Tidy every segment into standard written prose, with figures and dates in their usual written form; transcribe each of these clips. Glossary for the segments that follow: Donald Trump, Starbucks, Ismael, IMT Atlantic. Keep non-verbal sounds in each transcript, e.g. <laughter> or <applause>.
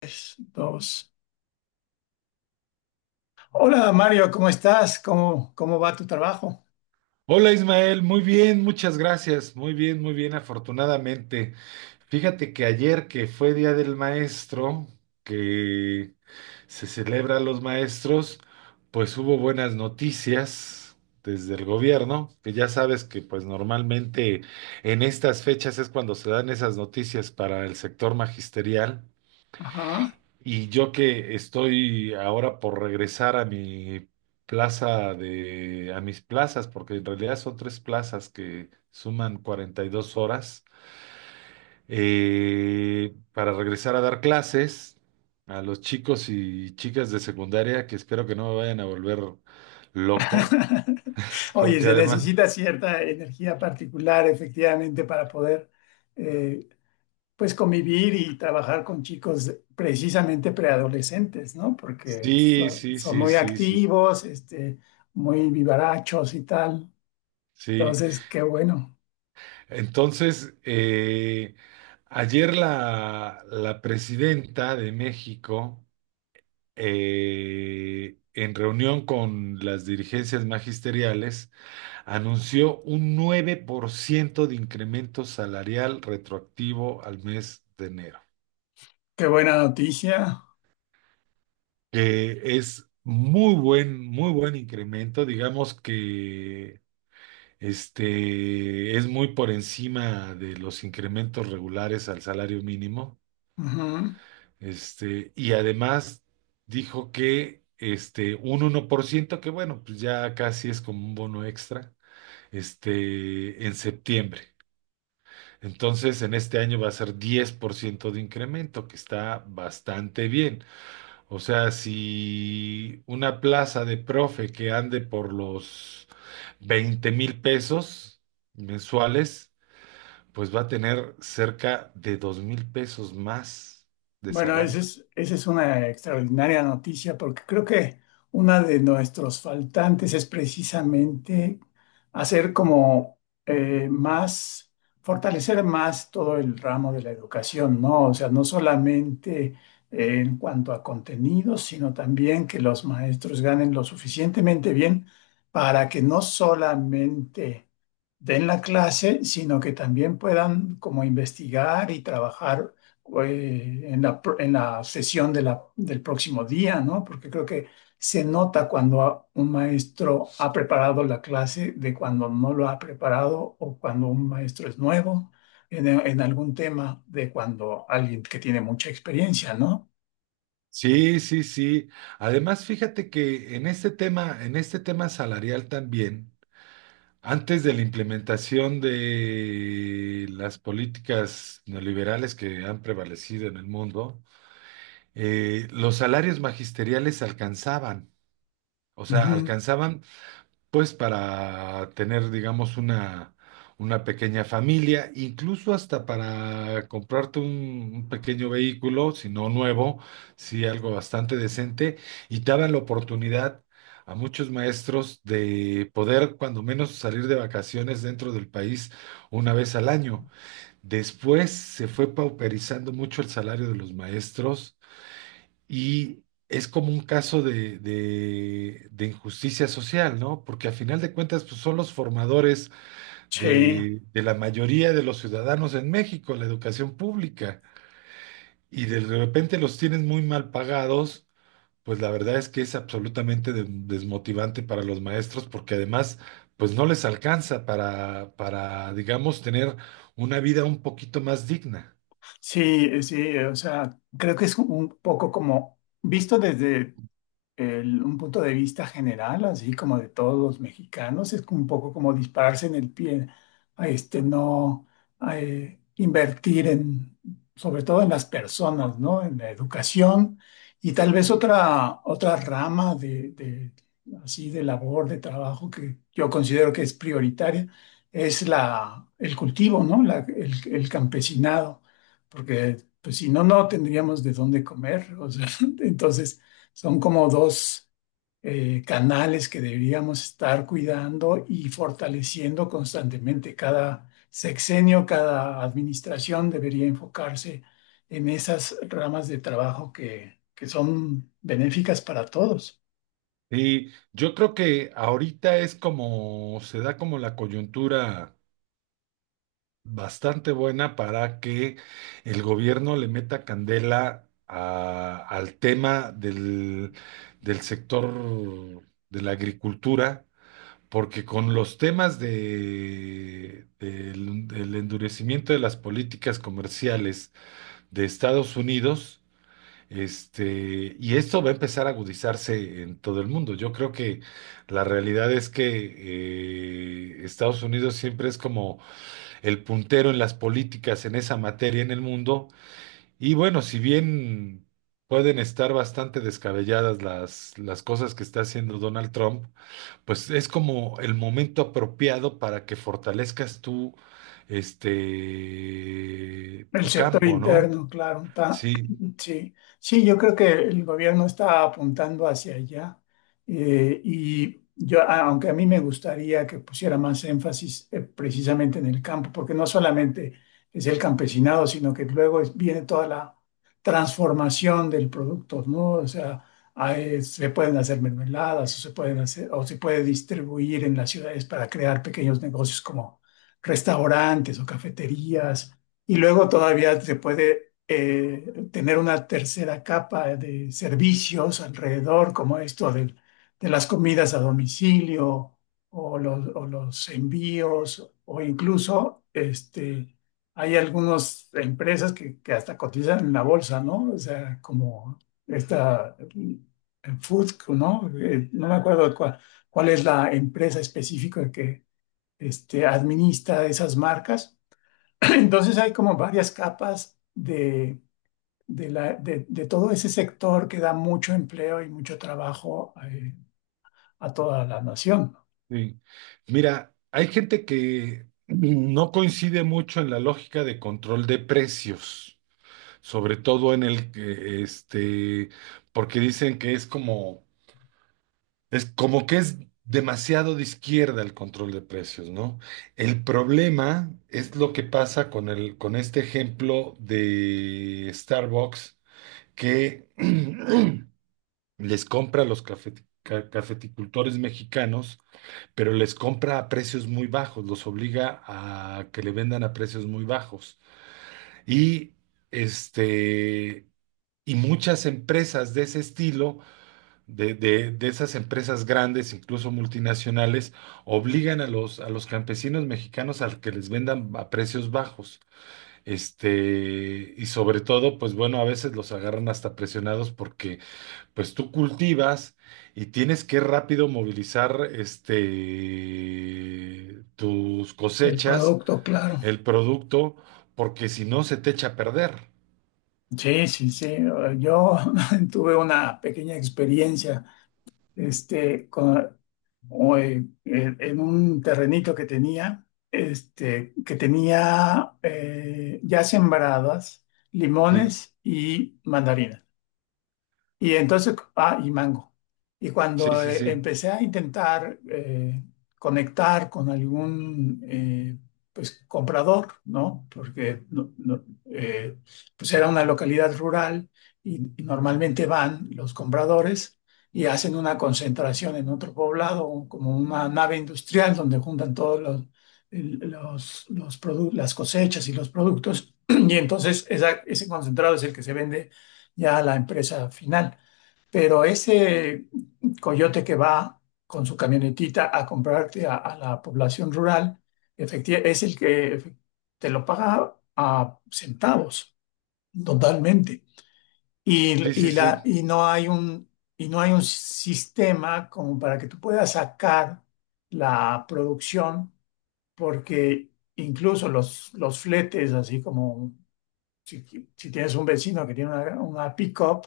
Tres, dos. Hola Mario, ¿cómo estás? ¿Cómo va tu trabajo? Hola Ismael, muy bien, muchas gracias, muy bien, afortunadamente. Fíjate que ayer que fue Día del Maestro, que se celebra a los maestros, pues hubo buenas noticias desde el gobierno, que ya sabes que pues normalmente en estas fechas es cuando se dan esas noticias para el sector magisterial. Ajá. Y yo que estoy ahora por regresar a mi a mis plazas, porque en realidad son tres plazas que suman 42 horas, para regresar a dar clases a los chicos y chicas de secundaria, que espero que no me vayan a volver loco, <laughs> <laughs> Oye, porque se además, necesita cierta energía particular, efectivamente, para poder eh, pues convivir y trabajar con chicos precisamente preadolescentes, ¿no? Porque sí, sí, son sí, muy sí, sí, activos, este, muy vivarachos y tal. sí. Entonces, qué bueno, Entonces, ayer la presidenta de México, en reunión con las dirigencias magisteriales, anunció un 9% de incremento salarial retroactivo al mes de enero, qué buena noticia. que es muy buen incremento, digamos que es muy por encima de los incrementos regulares al salario mínimo, Ujú. Y además dijo que un 1% que bueno, pues ya casi es como un bono extra, en septiembre. Entonces, en este año va a ser 10% de incremento, que está bastante bien. O sea, si una plaza de profe que ande por los $20,000 mensuales, pues va a tener cerca de $2,000 más de Bueno, esa salario. es, esa es una extraordinaria noticia porque creo que una de nuestros faltantes es precisamente hacer como más, fortalecer más todo el ramo de la educación, ¿no? O sea, no solamente en cuanto a contenidos, sino también que los maestros ganen lo suficientemente bien para que no solamente den la clase, sino que también puedan como investigar y trabajar en en la sesión de del próximo día, ¿no? Porque creo que se nota cuando un maestro ha preparado la clase de cuando no lo ha preparado o cuando un maestro es nuevo en algún tema de cuando alguien que tiene mucha experiencia, ¿no? Sí, sí, sí. Además, fíjate que en este tema salarial también, antes de la implementación de las políticas neoliberales que han prevalecido en el mundo, los salarios magisteriales alcanzaban, o sea, Ujú. alcanzaban pues para tener, digamos, una pequeña familia, incluso hasta para comprarte un pequeño vehículo, si no nuevo, si algo bastante decente, y te daban la oportunidad a muchos maestros de poder, cuando menos, salir de vacaciones dentro del país una vez al año. Después se fue pauperizando mucho el salario de los maestros y es como un caso de injusticia social, ¿no? Porque a final de cuentas, pues, son los formadores Sí, de la mayoría de los ciudadanos en México, la educación pública, y de repente los tienen muy mal pagados, pues la verdad es que es absolutamente desmotivante para los maestros, porque además, pues no les alcanza para, digamos, tener una vida un poquito más digna. sí, sí, o sea, creo que es un poco como visto desde un punto de vista general, así como de todos los mexicanos, es como un poco como dispararse en el pie, a este, no a, invertir en, sobre todo en las personas, ¿no? En la educación y tal vez otra rama de, así, de labor, de trabajo que yo considero que es prioritaria, es la, el cultivo, ¿no? El campesinado, porque pues si no, no tendríamos de dónde comer, o sea, <laughs> entonces... Son como dos canales que deberíamos estar cuidando y fortaleciendo constantemente. Cada sexenio, cada administración debería enfocarse en esas ramas de trabajo que son benéficas para todos. Sí, yo creo que ahorita es como, se da como la coyuntura bastante buena para que el gobierno le meta candela al tema del, del sector de la agricultura, porque con los temas de, del del endurecimiento de las políticas comerciales de Estados Unidos, y esto va a empezar a agudizarse en todo el mundo. Yo creo que la realidad es que Estados Unidos siempre es como el puntero en las políticas en esa materia en el mundo. Y bueno, si bien pueden estar bastante descabelladas las cosas que está haciendo Donald Trump, pues es como el momento apropiado para que fortalezcas tú, El tu sector campo, ¿no? interno, claro, está- Sí, <clears throat> sí, sí, yo creo que el gobierno está apuntando hacia allá y yo, aunque a mí me gustaría que pusiera más énfasis precisamente en el campo, porque no solamente es el campesinado, sino que luego viene toda la transformación del producto, ¿no? O sea, se pueden hacer mermeladas o se pueden hacer o se puede distribuir en las ciudades para crear pequeños negocios como restaurantes o cafeterías y luego todavía se puede tener una tercera capa de servicios alrededor, como esto de, las comidas a domicilio o los envíos, o incluso este, hay algunas empresas que hasta cotizan en la bolsa, ¿no? O sea, como esta Food, ¿no? No me acuerdo cuál, cuál es la empresa específica que este, administra esas marcas. <clears throat> Entonces hay como varias capas de, de todo ese sector que da mucho empleo y mucho trabajo a toda la nación. ¿No? sí. Mira, hay gente que no coincide mucho en la lógica de control de precios, sobre todo en el que, porque dicen que es como que es demasiado de izquierda el control de precios, ¿no? El problema es lo que pasa con el, con este ejemplo de Starbucks que <clears throat> les compra a los cafeticultores mexicanos pero les compra a precios muy bajos, los obliga a que le vendan a precios muy bajos. Y este, y muchas empresas de ese estilo, de esas empresas grandes, incluso multinacionales, obligan a los campesinos mexicanos a que les vendan a precios bajos. Y sobre todo, pues bueno, a veces los agarran hasta presionados porque pues tú cultivas y tienes que rápido movilizar tus El cosechas, producto, claro. el producto, porque si no se te echa a perder. Sí, sí, sí. Yo <laughs> tuve una pequeña experiencia este, con, o en, en un terrenito que tenía, este, que tenía ya sembradas Sí, limones y mandarinas. Y entonces, ah, y mango. Y sí, cuando sí, sí, empecé a intentar conectar con algún pues, comprador, ¿no? Porque no, pues era una localidad rural y normalmente van los compradores y hacen una concentración en otro poblado, como una nave industrial donde juntan todos los, los las cosechas y los productos. <clears throat> Y entonces ese concentrado es el que se vende ya a la empresa final. Pero ese coyote que va con su camionetita a comprarte a la población rural, efectivamente, es el que te lo paga a centavos, totalmente. Y, sí, sí, y la, sí. y no hay un, y no hay un sistema como para que tú puedas sacar la producción, porque incluso los fletes, así como si, si tienes un vecino que tiene una pick-up,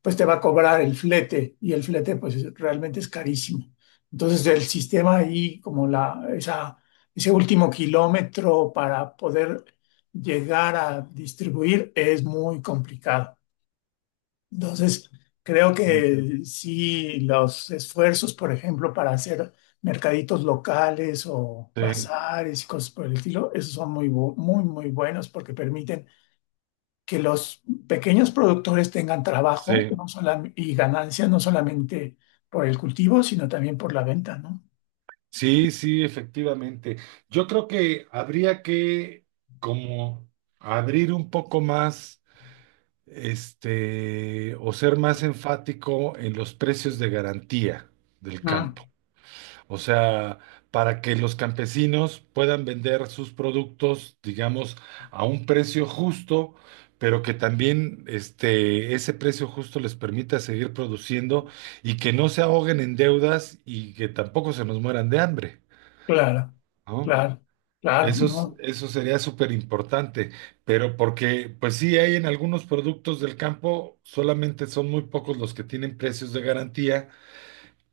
pues te va a cobrar el flete y el flete pues realmente es carísimo. Entonces el sistema ahí, como ese último kilómetro para poder llegar a distribuir es muy complicado. Entonces creo Mm. que sí, los esfuerzos, por ejemplo, para hacer mercaditos locales o Sí, bazares y cosas por el estilo, esos son muy buenos porque permiten que los pequeños productores tengan trabajo sí, y ganancias no solamente por el cultivo, sino también por la venta, ¿no? sí, sí, efectivamente. Yo creo que habría que como abrir un poco más, o ser más enfático en los precios de garantía del Ah, campo. O sea, para que los campesinos puedan vender sus productos, digamos, a un precio justo, pero que también ese precio justo les permita seguir produciendo y que no se ahoguen en deudas y que tampoco se nos mueran de hambre, claro, ¿no? claro, claro, Eso ¿no? eso sería súper importante, pero porque, pues sí, hay en algunos productos del campo, solamente son muy pocos los que tienen precios de garantía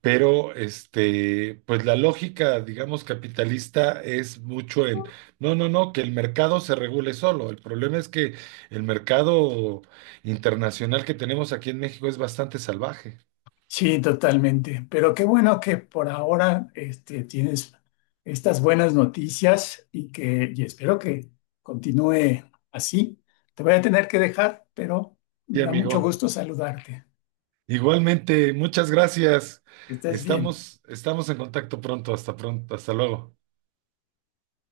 pero pues la lógica, digamos, capitalista es mucho no, no, no, que el mercado se regule solo. El problema es que el mercado internacional que tenemos aquí en México es bastante salvaje. Sí, totalmente. Pero qué bueno que por ahora este, tienes estas buenas noticias y que y espero que continúe así. Te voy a tener que dejar, pero me Sí, da mucho amigo. gusto saludarte. Igualmente, muchas gracias. Que estés bien. Estamos en contacto pronto. Hasta pronto. Hasta luego.